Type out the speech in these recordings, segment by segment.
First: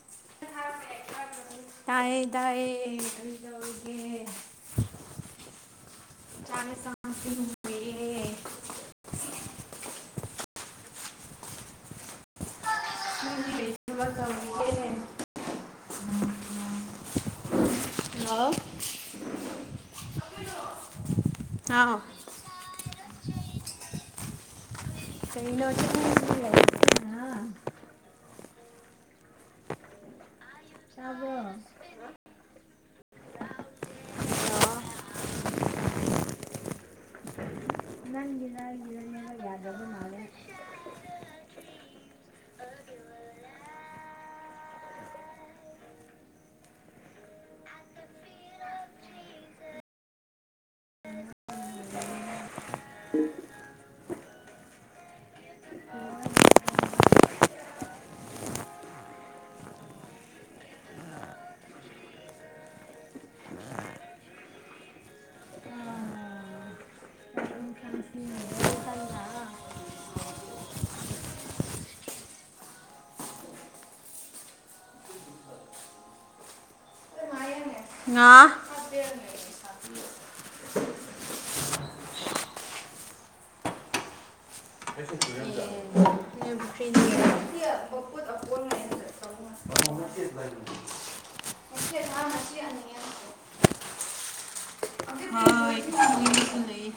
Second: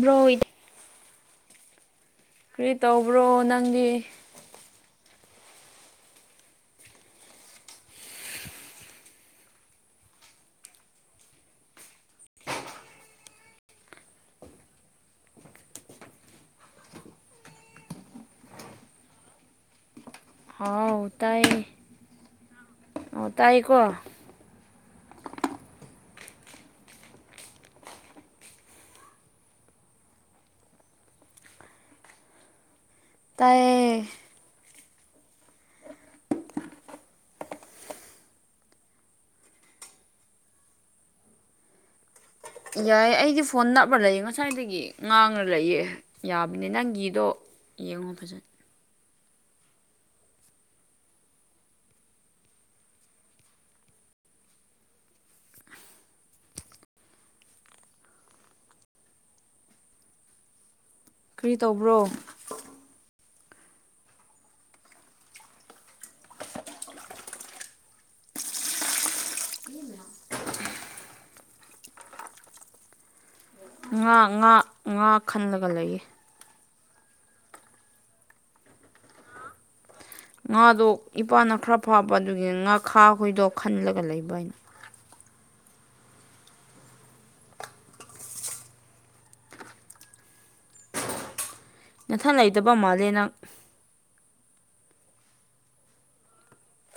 ꯕ꯭ꯔꯣꯏꯗ ꯇꯥꯏꯌꯦ ꯀꯔꯤ ꯇꯥꯏꯌꯦ ꯇꯧꯕ꯭ꯔꯣ ꯀꯩꯗꯧꯔꯤꯒꯦ ꯅꯪꯗꯤ ꯆꯥꯅꯦ [unintelligible] ꯅꯪꯒꯤ ꯂꯩꯅꯕ ꯇꯧꯔꯣ ꯍꯜꯂꯣ ꯍꯥꯎ ꯇꯥꯏ ꯍꯥꯎ ꯑꯣ ꯇꯥꯏꯌꯦꯀꯣ ꯀꯩꯅꯣ ꯆꯠꯅꯤꯡ [unintelligible] ꯇꯥꯕ꯭ꯔꯣ ꯇꯥꯏꯌꯦ ꯅꯪꯒꯤꯔ ꯑꯩꯒꯤꯔ ꯅꯦꯠꯋꯥꯛ ꯌꯥꯗꯕ ꯃꯥꯜꯂꯦ ꯌꯥꯏ ꯑꯩꯗꯤ ꯐꯣꯟ ꯅꯞꯂ ꯂꯩꯌꯦ ꯉꯁꯥꯏꯗꯒꯤ ꯉꯥꯡꯔ ꯂꯩꯌꯦ ꯌꯥꯕꯅꯦ ꯅꯪꯒꯤꯗꯣ ꯌꯦꯡꯉꯣ ꯐꯖꯅ ꯀ꯭ꯔꯤ ꯇꯧꯕ꯭ꯔꯣ ꯉꯥ ꯉꯥ ꯉꯥ ꯈꯜꯂꯒ ꯂꯩꯌꯦ ꯉꯥ ꯉꯥꯗꯣ ꯏꯄꯥꯅ ꯈꯔ ꯐꯥꯕ ꯑꯗꯨꯒꯤ ꯉꯥ ꯈꯥ ꯍꯣꯏꯗꯣ ꯈꯜꯂꯒ ꯂꯩꯕ ꯑꯩꯅ [unintelligible] [unintelligible] [unintelligible] ꯅꯥꯊꯟ ꯂꯩꯇꯕ ꯃꯥꯜꯂꯦ ꯅꯪ ꯍꯣꯏ [unintelligible] ꯍꯣꯏꯁꯨ ꯂꯩꯌꯦ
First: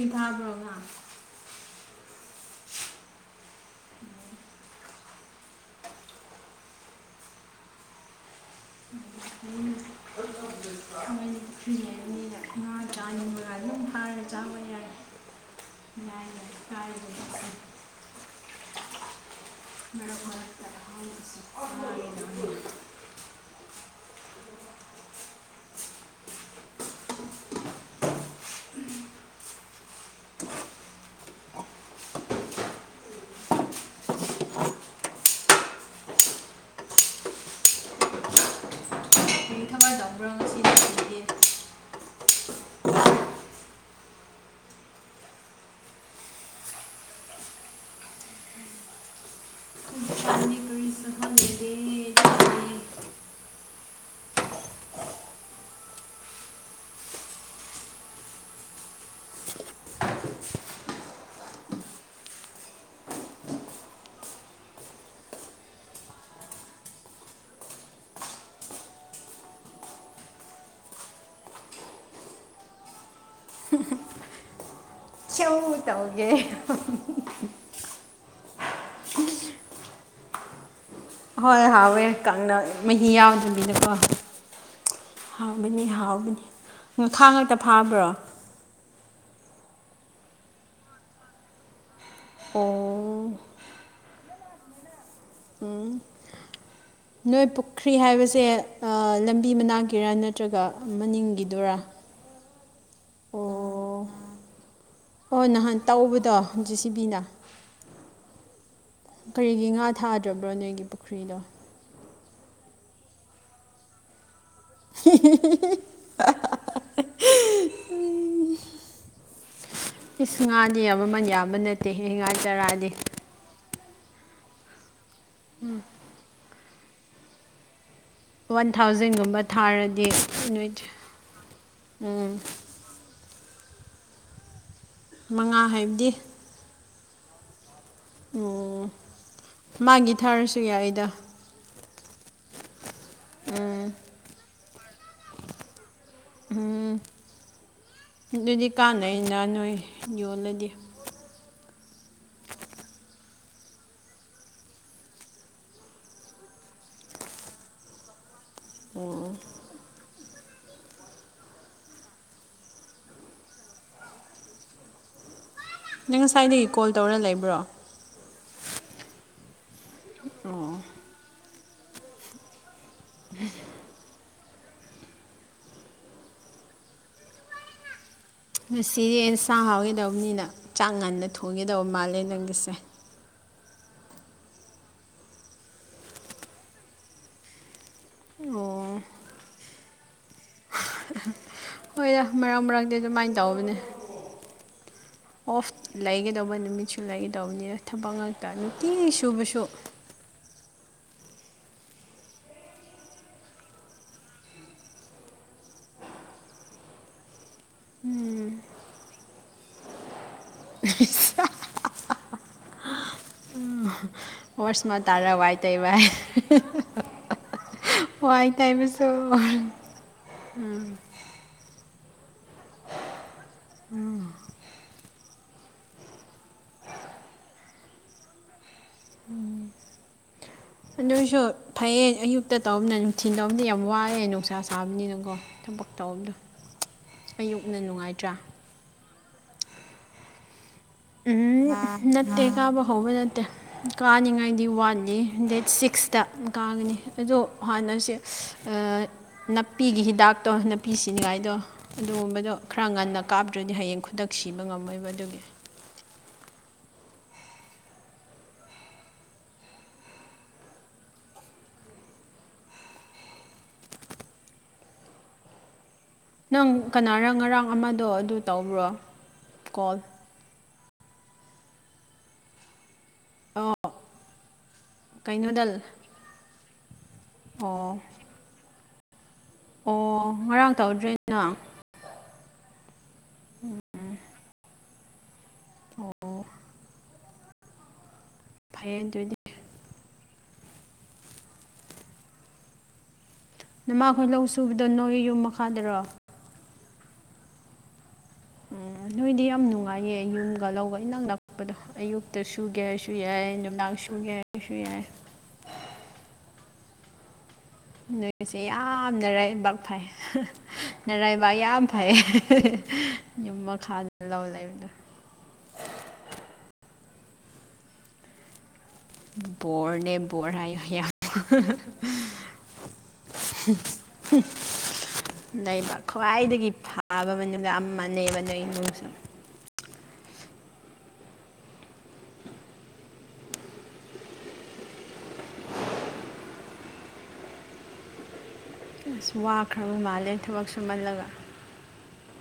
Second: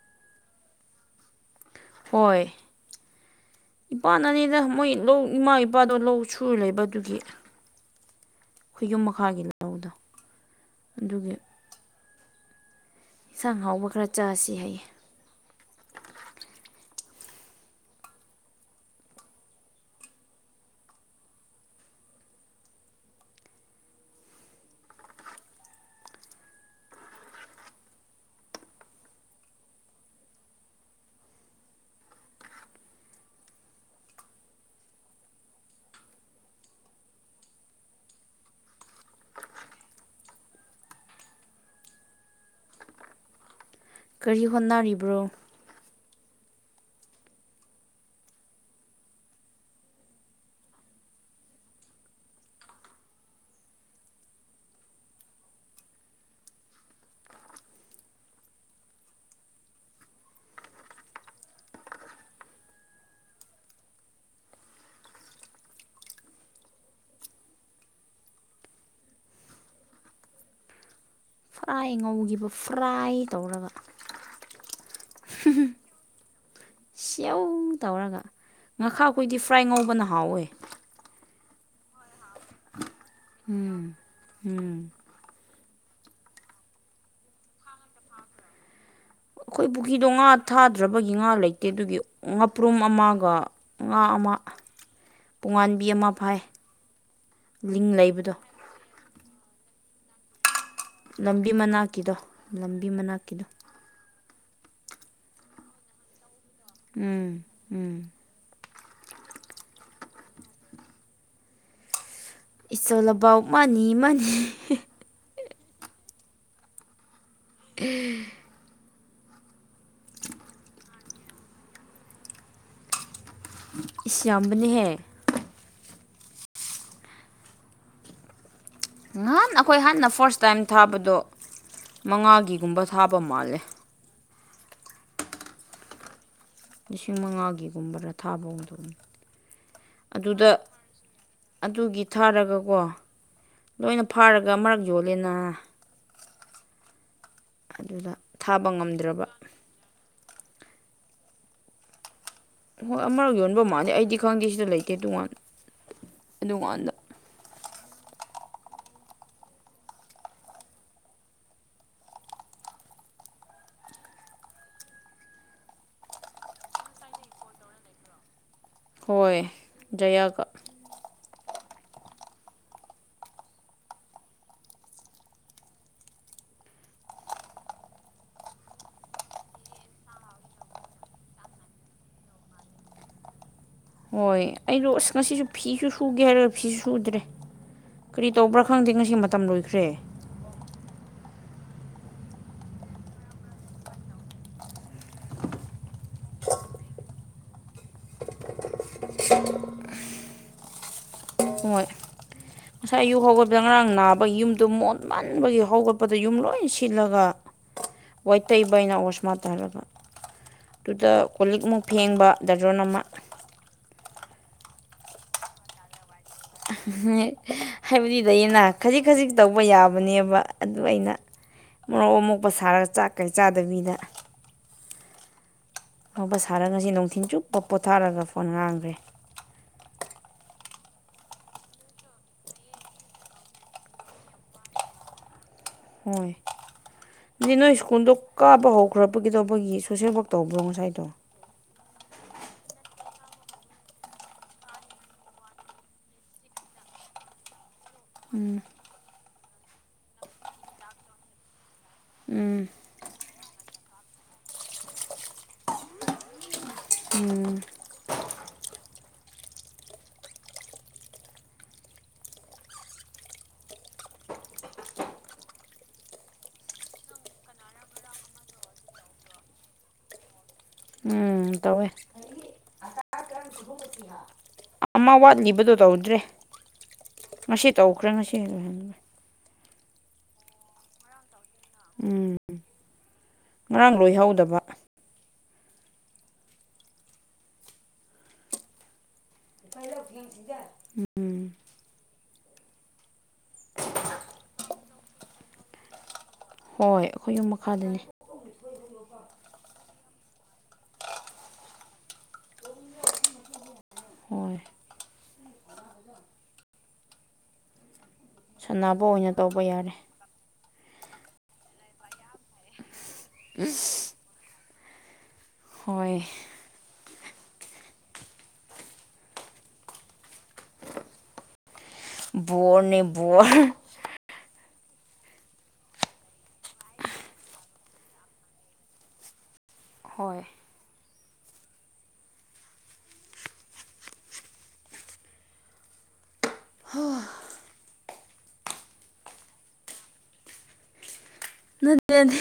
ꯄꯤꯊꯛꯈ꯭ꯔꯕ꯭ꯔ ꯑꯣꯏ ꯏꯄꯥꯅꯅꯤꯗ ꯃꯣꯏ ꯂꯧ ꯏꯃꯥ ꯏꯄꯥꯗꯣ ꯂꯧ ꯁꯨꯔ ꯂꯩꯕ ꯑꯗꯨꯒꯤ ꯈꯣꯏꯌꯨꯝ ꯃꯈꯥꯒꯤ ꯎꯝ ꯂꯧꯗꯣ ꯑꯗꯨꯒꯤ [unintelligible] ꯉꯥ ꯆꯥꯏꯉꯣ ꯏꯟꯁꯥꯡ ꯍꯥꯎꯕ ꯈꯔ ꯆꯥꯁꯤ ꯍꯥꯏꯌꯦ [unintelligible] ꯀꯥꯔꯒ ꯆꯠꯁꯤ ꯃꯔꯛ ꯃꯔꯛꯇ [unintelligible] ꯀꯔꯤ ꯊꯕꯛ ꯇꯧꯕ꯭ꯔꯣ ꯉꯁꯤꯗꯤ ꯁꯟꯗꯦ ꯀꯔꯤ ꯍꯣꯠꯅꯔꯤꯕ꯭ꯔꯣ ꯁꯟꯗꯦ ꯀꯔꯤꯁꯨ ꯍꯣꯂꯤꯗꯦ [unintelligible] ꯐ꯭ꯔꯥꯏ ꯉꯧꯒꯤꯕ ꯐ꯭ꯔꯥꯏ ꯇꯧꯔꯒ ꯆꯧ ꯇꯧꯒꯦ ꯇ꯭ꯌꯧ ꯇꯧꯔꯒ ꯉꯈꯥ ꯈꯣꯏꯗꯤ ꯐ꯭ꯔꯥꯏ ꯉꯧꯕꯅ ꯍꯥꯎꯋꯦ ꯍꯣꯏ ꯍꯥꯎꯋꯦ ꯀꯪꯅ ꯃꯍꯤ ꯌꯥꯎꯗꯕꯤꯗꯀꯣ ꯎꯝ ꯍꯥꯎꯒꯅꯤ ꯍꯥꯎꯒꯅꯤ ꯃꯈꯥ ꯉꯥꯛꯇ ꯐꯥꯕ꯭ꯔꯣ ꯑꯩꯈꯣꯏ ꯄꯨꯈ꯭ꯔꯤꯗꯣ ꯉꯥ ꯊꯥꯗ꯭ꯔꯕꯒꯤ ꯉꯥ ꯂꯩꯇꯦ ꯑꯗꯨꯒꯤ ꯉꯥꯄ꯭ꯔꯨꯝ ꯑꯣ ꯑꯃꯒ ꯉꯥ ꯑꯃ ꯄꯨꯡꯉꯥꯥꯟꯕꯤ ꯎꯝ ꯑꯃ ꯐꯥꯏ ꯅꯣꯏ ꯂꯤꯡ ꯄꯨꯈ꯭ꯔꯤ ꯂꯩꯕꯗꯣ ꯍꯥꯏꯕꯁꯦ ꯑꯥ ꯂꯝꯕꯤ ꯃꯅꯥꯛꯀꯤꯔꯥ ꯅꯠꯇ꯭ꯔꯒ ꯃꯅꯤꯡꯒꯤꯗꯨꯔꯥ ꯀꯤꯗꯣ ꯂꯝꯕꯤ ꯃꯅꯥꯛꯀꯤꯗꯣ ꯑꯣ ꯍꯣꯏ ꯅꯍꯥꯟ ꯇꯧꯕꯗꯣ ꯖꯦ ꯁꯤ ꯕꯤꯅ ꯎꯝ ꯎꯝ ꯀꯔꯤꯒꯤ ꯉꯥ ꯊꯥꯗ꯭ꯔꯕ꯭ꯔꯣ ꯅꯣꯏꯒꯤ ꯄꯨꯈ꯭ꯔꯤꯗꯣ ꯏꯆꯣꯜ ꯑꯕꯎ ꯃꯥꯅꯤ ꯃꯥꯅꯤ [unintelligible] ꯑꯦ ꯏꯁ ꯉꯥꯗꯤ ꯌꯥꯝꯃꯟ ꯌꯥꯝꯕ ꯅꯠꯇꯦ ꯍꯦ ꯉꯥ ꯆꯔꯥꯗꯤ ꯏꯁ ꯌꯥꯝꯕꯅꯦꯍꯦ [inaudible] ꯋꯥꯟ ꯊꯥꯎꯖꯟ ꯉꯍꯥꯟ ꯑꯩꯈꯣꯏ ꯍꯥꯟꯅ ꯐꯥꯔꯁ ꯇꯥꯏꯝ ꯊꯥꯕꯗꯣ ꯎꯝ ꯃꯉꯥꯒꯤꯒꯨꯝꯕ ꯊꯥꯕ ꯃꯥꯜꯂꯦ ꯃꯉꯥ ꯍꯥꯏꯕꯗꯤ ꯂꯤꯁꯤꯡ ꯃꯉꯥꯒꯤꯒꯨꯝꯕꯔꯥ ꯊꯥꯕ ꯎꯝ ꯃꯥꯒꯤ ꯑꯗꯨꯗ ꯊꯥꯔꯁꯨ ꯌꯥꯏꯗ ꯑꯗꯨꯒꯤ ꯊꯥꯔꯒꯀꯣ ꯎꯝ ꯂꯣꯏꯅ ꯐꯥꯔꯒ ꯃꯔꯛ ꯌꯣꯜꯂꯦꯅ ꯎꯝ ꯑꯗꯨꯗ ꯑꯗꯨꯗꯤ ꯊꯥꯕ ꯉꯝꯗ꯭ꯔꯕ ꯀꯥꯟꯅꯩꯅ ꯅꯣꯏ ꯌꯣꯜꯂꯗꯤ ꯍꯣꯏ ꯑꯃꯔꯛ ꯌꯣꯟꯕ ꯃꯥꯂꯦ ꯑꯩꯗꯤ ꯈꯪꯗꯦ ꯁꯤꯗ ꯂꯩꯇꯦ ꯇꯣꯉꯥꯟ ꯑꯗꯨꯀꯥꯟꯗ [inaudible] ꯅꯪ ꯉꯥꯁꯥꯏꯗꯒꯤ ꯀꯣꯜ ꯇꯧꯔ ꯂꯩꯕ꯭ꯔꯣ ꯍꯣꯏ ꯖꯥꯌꯥ ꯒꯥ ꯑꯣ [inaudible] ꯉꯁꯤ ꯌꯦꯟ ꯁꯥꯡ ꯍꯥꯎꯏꯗꯧꯅꯤꯅ ꯆꯥꯛ ꯉꯟꯅ ꯊꯣꯡꯒꯤꯗꯧ ꯃꯥꯜꯂꯦ ꯅꯪꯒꯤꯁꯦ ꯍꯣꯏ ꯑꯩꯗꯣ ꯑꯁ ꯉꯁꯤꯁꯨ ꯐꯤꯁꯨ ꯁꯨꯒꯦ ꯍꯥꯏꯔ ꯐꯤꯁꯨ ꯁꯨꯗ꯭ꯔꯦ ꯀꯔꯤ ꯇꯧꯕ꯭ꯔꯥ ꯈꯪꯗꯦ ꯑꯣ ꯉꯁꯤ ꯃꯇꯝ ꯂꯣꯏꯈ꯭ꯔꯦ ꯍꯣꯏꯔ ꯃꯔꯛ ꯃꯔꯪꯛꯇ ꯑꯗꯨꯃꯥꯏꯅ ꯇꯧꯕꯅꯦ ꯑꯣꯐ ꯂꯩꯒꯗꯧꯕ ꯅꯨꯃꯤꯠꯁꯨ ꯂꯩꯒꯗꯧꯕꯅꯤꯅ ꯊꯕꯛ ꯉꯥꯛꯇ ꯅꯨꯡꯇꯤ ꯁꯨꯕꯁꯨ ꯍꯣꯏ ꯉꯁꯥꯏ ꯑꯌꯨ ꯍꯧꯒꯠꯄꯗ ꯉꯔꯥꯡ ꯅꯥꯕꯒꯤ ꯌꯨꯝꯗꯣ ꯃꯣꯟꯃꯟꯕꯒꯤ ꯍꯧꯒꯠꯄꯗ ꯌꯨꯝ ꯂꯣꯏ ꯁꯤꯜꯂꯒ ꯋꯥꯏ ꯇꯩꯕꯩꯅ ꯑꯣꯁꯃꯥ [unintelligible] ꯑꯗꯨꯗ ꯀꯣꯂꯤꯛꯃꯨꯛ ꯐꯦꯡꯕ ꯗꯔꯖ꯭ꯔꯣꯟ ꯑꯃ [unintelligible] ꯍꯣꯔꯁꯃ ꯇꯥꯔ ꯋꯥꯏ ꯇꯩꯕ [unintelligible] [unintelligible] ꯍꯥꯏꯕꯗꯤ ꯋꯥꯏ ꯂꯩꯌꯦꯅ ꯈꯖꯤꯛ ꯇꯩꯕꯁꯨ ꯈꯖꯤꯛ ꯇꯧꯕ ꯌꯥꯕꯅꯦꯕ ꯑꯗꯨ ꯑꯩꯅ ꯃꯣꯔꯣꯛ ꯑꯃꯣꯛꯄ ꯁꯥꯔꯒ ꯆꯥꯛ ꯀꯩ ꯆꯥꯗꯕꯤꯗ ꯑꯕ ꯁꯥꯔꯒ ꯉꯥꯁꯤ ꯅꯨꯡꯊꯤꯟ ꯆꯨꯞꯄ ꯄꯣꯊꯥꯔꯒ ꯐꯣꯟ ꯉꯥꯡꯈ꯭ꯔꯦ ꯑꯗꯨꯏꯁꯨ ꯐꯩꯌꯦꯡ ꯑꯌꯨꯛꯇ ꯇꯧꯅꯤꯅ ꯅꯨꯡꯊꯤꯟ ꯇꯧꯕꯅꯤ ꯌꯥꯝ ꯋꯥꯑꯦ ꯅꯨꯡꯁꯥ ꯁꯥꯕꯅꯤꯅꯀꯣ ꯊꯕꯛ ꯇꯧꯕꯗꯣ ꯍꯣꯏ [unintelligible] ꯅꯣꯏ ꯑꯌꯨꯛꯅ ꯁ꯭ꯀꯨꯜꯗꯣ ꯅꯨꯡꯉꯥꯏꯇ꯭ꯔꯥ ꯀꯥꯕ ꯍꯧ [unintelligible] ꯁꯣꯁꯦꯜ ꯋꯥꯛ ꯇꯧꯕ꯭ꯔꯣ ꯉꯁꯥꯏꯗꯣ ꯎꯝ ꯅꯠꯇꯦ ꯀꯥꯕ ꯍꯧꯕ ꯅꯠꯇꯦ ꯀꯥꯅꯤꯡꯉꯥꯏꯗꯤ ꯋꯥꯠꯂꯤ ꯗꯦꯠ ꯁꯤꯛꯁꯇ ꯀꯥꯒꯅꯤ ꯑꯗꯣ ꯍꯥꯟꯅꯁꯦ ꯑ ꯅꯥꯄꯤꯒꯤ ꯍꯤꯗꯥꯛꯇꯣ ꯅꯥꯄꯤ ꯁꯤꯅꯤꯡꯉꯥꯏꯗꯣ ꯑꯗꯨꯒꯨꯝꯕꯗꯣ ꯎꯝ ꯈꯔ ꯉꯟꯅ ꯀꯥꯞꯇ꯭ꯔꯗꯤ ꯍꯌꯦꯡ ꯈꯨꯗꯛ ꯁꯤꯕ ꯉꯝꯃꯣꯏꯕ ꯑꯗꯨꯒꯤ ꯎꯝ ꯅꯪ ꯀꯅꯥꯔ ꯉꯔꯥꯡ ꯑꯃꯗꯣ ꯑꯗꯨ ꯇꯧꯕ꯭ꯔꯣ ꯀꯣꯜ ꯎꯝ ꯇꯧꯋꯦ ꯑꯣ ꯑꯃ ꯀꯩꯅꯣꯗ ꯋꯥꯠꯂꯤꯕꯗꯣ ꯇꯧꯗ꯭ꯔꯦ ꯉꯁꯤ ꯑꯣ ꯇꯧꯈ꯭ꯔꯦ ꯉꯁꯤ ꯑꯣ ꯉꯔꯥꯡ ꯇꯧꯗ꯭ꯔꯦ ꯅꯪ ꯎꯝ ꯉꯔꯥꯡ ꯎꯝ ꯂꯣꯏꯍꯧꯗꯕ ꯑꯣ ꯐꯩꯌꯦ ꯑꯗꯨꯗꯤ [unintelligible] ꯅꯃꯥꯈꯣꯏ ꯂꯧ ꯁꯨꯕꯗꯣ ꯅꯣꯏ ꯌꯨꯝ ꯃꯈꯥꯗꯔꯣ ꯍꯣꯏ ꯑꯩꯈꯣꯏ ꯌꯨꯝ ꯃꯈꯥꯗꯅꯤ ꯎꯝ ꯅꯣꯏꯗꯤ ꯌꯥꯝ ꯅꯨꯡꯉꯥꯏꯌꯦ ꯌꯨꯝꯒ ꯂꯧꯒ ꯏꯅꯛ ꯅꯛꯄꯗꯣ ꯑꯌꯨꯛꯇ ꯁꯨꯒꯦꯁꯨ ꯌꯥꯏ ꯅꯨꯃꯤꯗꯥꯡ ꯁꯨ ꯁꯨꯒꯦ ꯍꯣꯏ ꯍꯥꯏꯔꯁꯨ ꯌꯥꯏ ꯅꯣꯏꯁꯦ ꯁꯥꯟꯅꯕ ꯌꯥꯝ ꯑꯣꯏꯅ ꯇꯧꯕ ꯅꯔꯥꯏꯕꯥꯛ ꯌꯥꯔꯦ ꯐꯩ ꯅꯔꯥꯏꯕꯥꯛ ꯌꯥꯝ ꯐꯩ ꯌꯨꯝ ꯃꯈꯥꯗ ꯂꯧ ꯂꯩꯕꯗꯣ ꯍꯣꯏ ꯕꯣꯔꯅꯦ ꯕꯣꯔ ꯍꯥꯏꯌꯣ ꯍꯥꯏ ꯌꯥꯝ ꯕꯣꯔꯅꯤ ꯕꯣꯔ [unintelligible] ꯂꯩꯕ ꯈ꯭ꯋꯥꯏꯗꯒꯤ ꯐꯕ ꯃꯅꯨꯡꯗ ꯑꯃꯅꯦꯕ ꯅꯣꯏ ꯏꯃꯨꯡꯁꯨ ꯍꯣꯏ ꯑꯁ ꯋꯥꯈ꯭ꯔꯕ ꯃꯥꯜꯂꯦ ꯊꯕꯛ ꯁꯨꯃꯜꯂꯒ ꯅꯠꯇꯦ ꯅ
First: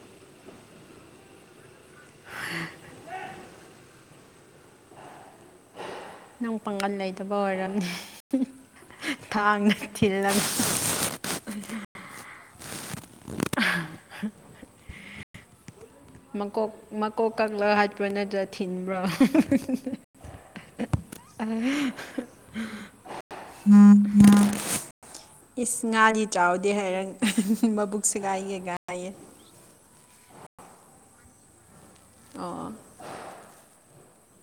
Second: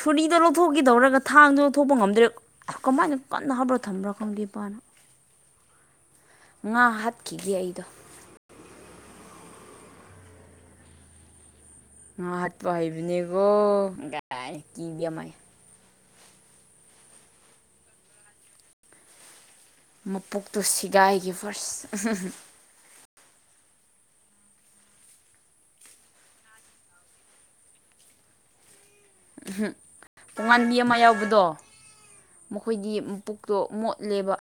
ꯁꯨꯔꯤꯗꯣ ꯂꯧꯊꯣꯛꯀꯦ ꯗꯧꯔꯒ ꯊꯥꯡꯗꯨ ꯂꯧꯊꯣꯛꯄ ꯉꯝꯗ꯭ꯔꯦ ꯑ ꯀꯃꯥꯏꯅ ꯀꯟꯅ ꯍꯥꯞꯄ꯭ꯔꯥ ꯊꯝꯕ꯭ꯔꯥ ꯈꯪꯗꯦ ꯏꯄꯥꯅ ꯅꯪ ꯉꯥ ꯄꯥꯡꯒꯜ ꯂꯩꯇꯕ ꯍꯥꯠꯈꯤꯒꯦ ꯑꯩꯗꯣ ꯑꯣꯏꯔꯝꯅꯤ ꯊꯥꯡꯅ ꯊꯤꯜꯂꯝꯃꯤ ꯉ ꯍꯥꯠꯄ ꯍꯥꯏꯕꯅꯦꯀꯣ ꯒꯥꯏ [unintelligible] ꯃꯀꯣꯛ ꯃꯀꯣꯛ ꯀꯛꯂꯒ ꯍꯥꯠꯄ꯭ꯔꯥ ꯅꯠꯇ꯭ꯔꯥ ꯊꯤꯟꯕ꯭ꯔꯣ ꯃꯄꯣꯛꯇꯨ ꯁꯤꯒꯥꯏꯒꯤ ꯐꯥꯔ꯭ꯁ [unintelligible] ꯏꯁ ꯉꯥꯗꯤ ꯆꯥꯎꯗꯦ ꯍꯥꯏꯔ ꯃꯕꯨꯛ ꯁꯤꯒꯥꯏ ꯒꯦ ꯒꯥꯏꯌꯦ ꯎꯝ ꯇꯨꯉꯥꯟꯕꯤ ꯑꯃ ꯌꯥꯎꯕꯗꯣ ꯑꯣ ꯃꯈꯣꯏꯒꯤ ꯄꯨꯛꯇꯣ ꯃꯣꯠꯂꯦꯕ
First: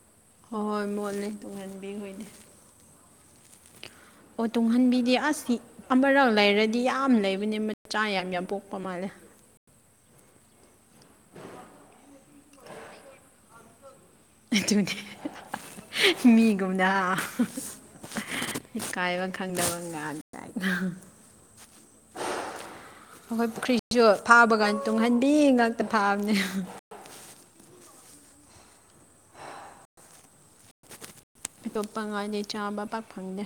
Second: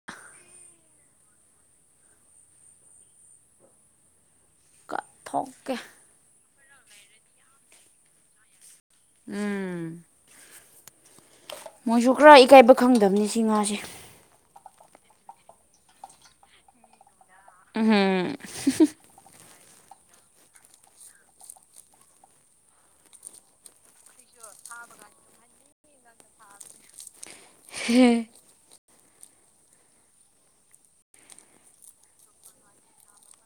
ꯍꯣꯏ ꯍꯣꯏ ꯃꯣꯠꯂꯤ ꯇꯨꯡꯍꯟꯕꯤꯈꯣꯏꯗꯤ ꯑꯣ ꯇꯨꯡꯍꯟꯕꯤꯗꯤ ꯑꯁ ꯀꯠꯊꯣꯛꯀꯦ ꯑꯃꯔꯛ ꯂꯩꯔꯗꯤ ꯌꯥꯝ ꯂꯩꯕꯅꯦ ꯃꯆꯥ ꯌꯥꯝ ꯌꯥꯝ ꯄꯣꯛꯄ ꯃꯥꯜꯂꯦ ꯎꯝ ꯃꯣꯏꯁꯨ ꯈꯔ ꯏꯀꯥꯏꯕ ꯈꯪꯗꯕꯅꯤ ꯁꯤ ꯉꯥꯁꯦ ꯑꯗꯨꯅꯦ ꯃꯤꯒꯨꯝꯅꯥ ꯍꯥ [unintelligible] ꯈꯪꯗꯕ ꯉ [unintelligible] ꯑꯩꯈꯣꯏ ꯄꯨꯈ꯭ꯔꯤꯁꯨ ꯐꯥꯕ ꯀꯥꯟ ꯇꯨꯡꯍꯟꯕꯤ ꯉꯥꯛꯇ ꯐꯥꯕꯅꯦ ꯍꯦ ꯍꯦ ꯑꯇꯣꯞꯄ ꯉꯥꯗꯤ ꯆꯥꯕ ꯄꯥꯛ ꯐꯪꯗꯦ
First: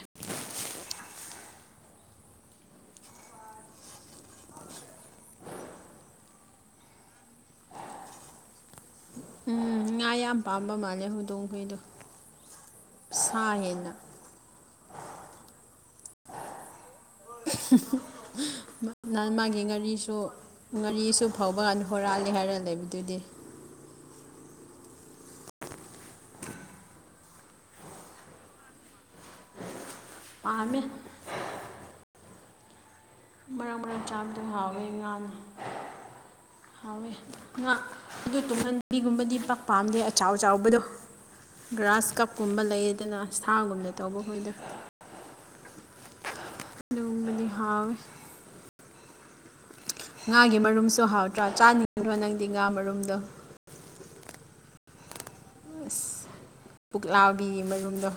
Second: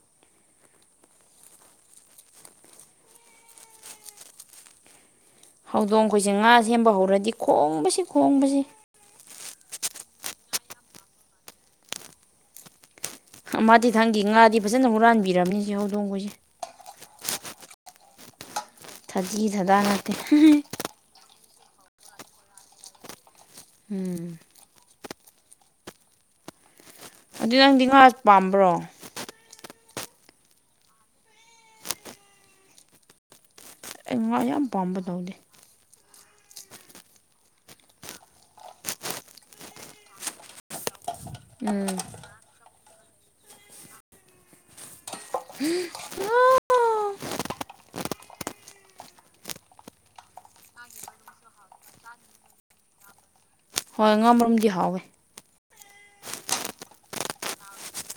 [inaudible] ꯍꯧꯗꯣꯡ ꯈꯣꯏꯁꯦ ꯉꯥ ꯁꯦꯝꯕ ꯍꯧꯔꯗꯤ ꯈꯣꯡꯕꯁꯤ ꯈꯣꯡꯕꯁꯤ ꯎꯝ ꯉꯥ ꯌꯥꯝ ꯄꯥꯝꯕ ꯃꯥꯜꯂꯦ ꯍꯧꯗꯣꯡꯈꯩꯗꯣ ꯑꯃꯗꯤ ꯊꯪꯒꯤ ꯉꯥꯗꯤ ꯐꯖꯅ ꯍꯨꯔꯥꯟꯕꯤꯔꯕꯅꯤ ꯁꯤ ꯍꯧꯗꯣꯡꯍꯣꯏꯁꯦ [unintelligible] ꯊꯥꯗꯤ ꯃꯥꯒꯤ ꯊꯥꯗꯥ ꯅꯠꯇꯦ ꯉꯥꯔꯤꯁꯨ ꯉꯥꯔꯤꯁꯨ ꯐꯥꯎꯕ ꯍꯣꯔꯥꯜꯂꯦ ꯍꯥꯏꯔ ꯂꯩꯕꯗꯨꯗꯤ ꯎꯝ ꯑꯗꯨ ꯅꯪꯗꯤ ꯉꯥꯥꯁ ꯄꯥꯝꯕ꯭ꯔꯣ ꯄꯥꯝꯃꯦ ꯃꯔꯥꯡ ꯃꯔꯥꯡ ꯑꯩ ꯉꯥ ꯆꯥꯕꯗꯣ ꯌꯥꯝ ꯍꯥꯎꯋꯦ ꯄꯥꯝꯕ ꯉꯥꯅ ꯇꯧꯗꯦ ꯍꯥꯎꯋꯦ ꯉꯥ ꯑꯗꯨ ꯇꯨꯡꯍꯟꯕꯤꯒꯨꯝꯕꯗꯤ ꯄꯥꯛ ꯄꯥꯝꯗꯦ ꯑꯆꯥꯎ ꯆꯥꯎꯕꯗꯣ ꯒ꯭ꯔꯥꯁ ꯀꯞꯀꯨꯝꯕ ꯂꯩꯌꯦꯗꯅ ꯁꯥꯒꯨꯝꯅ ꯇꯧꯕ ꯈꯣꯏꯗꯣ [unintelligible] ꯅꯣꯡꯃꯅꯤ ꯍꯥꯎꯋꯦ ꯉꯥꯒꯤ ꯃꯔꯨꯝꯁꯨ ꯍꯥꯎꯇ꯭ꯔꯥ ꯆꯥꯅꯤꯡꯗ꯭ꯔꯣ ꯅꯪꯗꯤ ꯉꯥ ꯃꯔꯨꯝꯗꯣ ꯍꯣꯏ ꯉꯥ ꯃꯔꯨꯝꯗꯤ ꯍꯥꯎꯋꯦ ꯑꯁ ꯄꯨꯛꯂꯥꯕꯤꯒꯤ ꯃꯔꯨꯝꯗꯣ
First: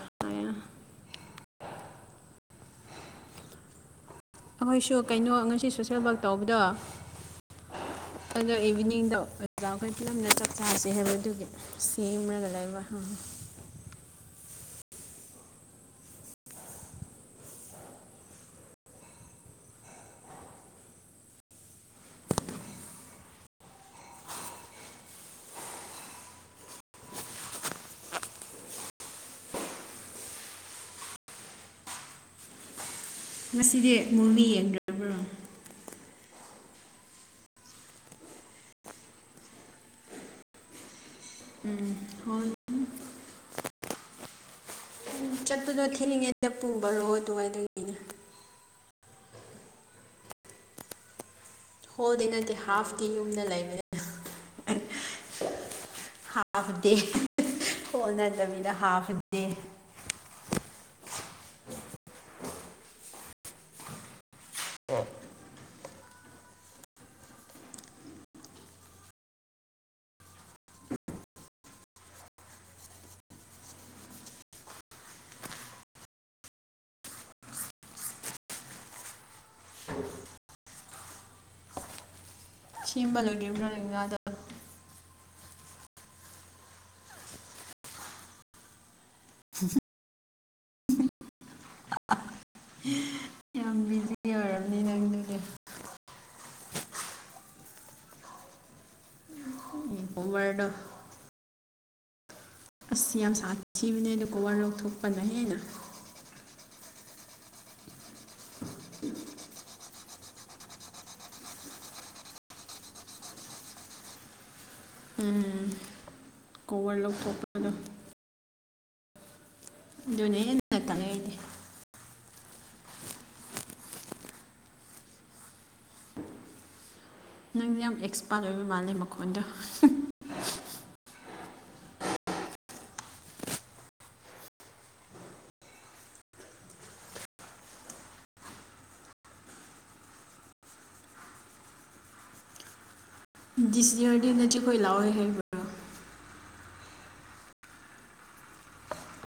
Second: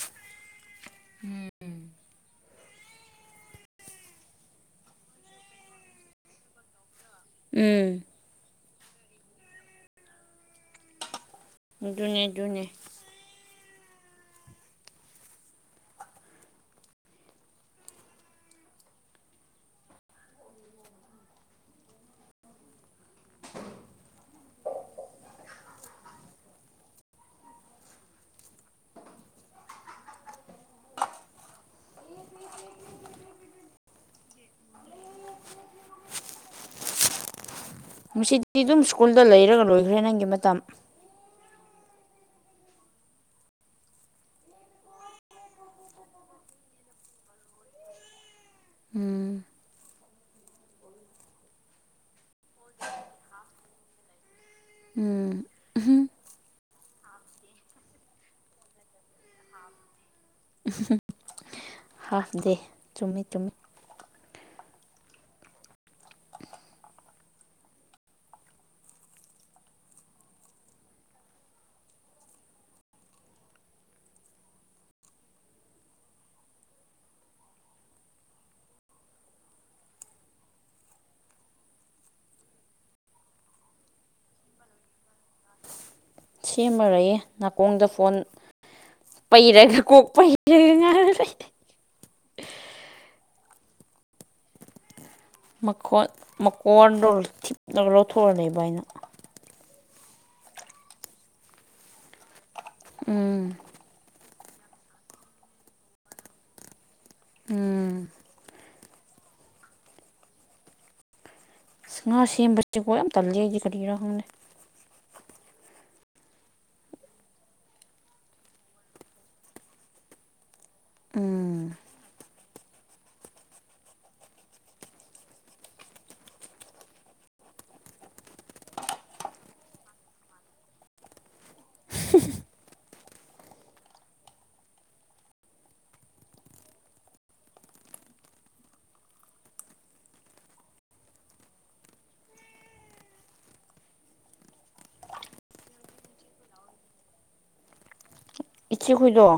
ꯑꯩꯈꯣꯏꯁꯨ ꯀꯩꯅꯣ ꯉꯁꯤ ꯁꯣꯁꯦꯜ ꯋꯥꯔꯛ ꯇꯧꯕꯗꯣ ꯎꯝ ꯑꯗꯣ ꯏꯚꯤꯅꯤꯡꯗꯣ ꯑꯣꯖꯥ ꯑꯈꯣꯏ ꯄꯨꯂꯞꯅ ꯆꯥꯛ ꯆꯥꯁꯦ ꯍꯥꯏꯕ ꯑꯗꯨꯒꯤ ꯑꯗꯨꯅꯦ ꯁꯦꯝꯔꯒ ꯑꯗꯨꯅꯦ ꯂꯩꯕ [unintelligible] ꯉꯁꯤꯗꯤ ꯃꯨꯕꯤ ꯌꯦꯡꯗ꯭ꯔꯕ꯭ꯔꯣ ꯉꯁꯤꯗꯤ ꯑꯗꯨꯝ ꯁ꯭ꯀꯨꯜꯗ ꯂꯩꯔꯒ ꯂꯣꯏꯈ꯭ꯔꯦ ꯅꯪꯒꯤ ꯃꯇꯝ ꯎꯝ ꯍꯣꯏ ꯎꯝ ꯆꯠꯄꯗꯣ ꯊꯦꯡꯉꯩꯗ ꯄꯨꯡ ꯕꯥꯔꯣ ꯑꯗꯨꯋꯥꯏꯗꯒꯤꯅꯦ ꯎꯝ ꯍꯣꯜꯗꯤ ꯅꯠꯇꯦ ꯍꯥꯐꯇꯤ ꯌꯨꯝꯗ ꯂꯩꯕꯅꯦ ꯎꯝ ꯍꯥꯐ ꯗꯦ ꯍꯣꯟ ꯅꯠꯇꯕꯤꯗ ꯍꯥꯐ ꯗꯦ ꯍꯥꯐ ꯗꯦ ꯆꯨꯝꯃꯤ ꯆꯨꯝꯃꯤ ꯁꯦꯝꯕ ꯂꯣꯏꯗ꯭ꯔꯤꯕ꯭ꯔꯥ ꯅꯣꯏ ꯉꯥꯗꯣ ꯁꯦꯝꯃꯔꯣꯏꯌꯦ ꯅꯥꯀꯣꯡꯗ ꯐꯣꯟ ꯄꯩꯔꯒ ꯀꯣꯛ ꯄꯩꯔꯒ ꯉꯥꯏꯔ ꯂꯩ [unintelligible] ꯌꯥꯝ ꯕꯤꯖꯤ ꯖꯤ ꯑꯣꯏꯔꯝꯅꯤ ꯅꯪꯗꯨꯗꯤ ꯃꯈꯣꯠ ꯃꯀꯣꯟꯗꯣ ꯊꯤꯞꯂꯒ ꯂꯧꯊꯣꯛꯑ ꯂꯩꯕ ꯑꯩꯅ ꯎꯝ ꯀꯣꯕꯔꯗꯣ ꯑꯁ ꯌꯥꯝ ꯎꯝ ꯁꯥꯊꯤꯕꯅꯦꯗ ꯀꯣꯕꯔ ꯂꯧꯊꯣꯛꯄꯅ ꯍꯦꯟꯅ ꯎꯝ ꯑꯁ ꯉꯥ ꯁꯦꯝꯕꯁꯦꯀꯣ ꯌꯥꯝ ꯇꯜꯂꯦ ꯑꯩꯗꯤ ꯀꯔꯤꯒꯤꯔꯥ ꯈꯪꯗꯦ ꯎꯝ ꯀꯣꯕꯔ ꯂꯧꯊꯣꯛꯄꯗꯣ ꯑꯗꯨꯅ ꯍꯦꯟ ꯎꯝ ꯅꯪꯗꯤ ꯌꯥꯝ ꯑꯦꯛꯁꯄꯥꯔꯠ ꯑꯣꯏꯕ ꯃꯥꯜꯂꯦ ꯃꯈꯣꯟꯗꯣ ꯗꯤꯁ ꯌꯔꯗꯤꯅꯆꯦꯈꯣꯏ ꯂꯥꯛꯑꯣꯏ ꯍꯥꯏꯕ꯭ꯔꯥ ꯏꯆꯈꯣꯏꯗꯣ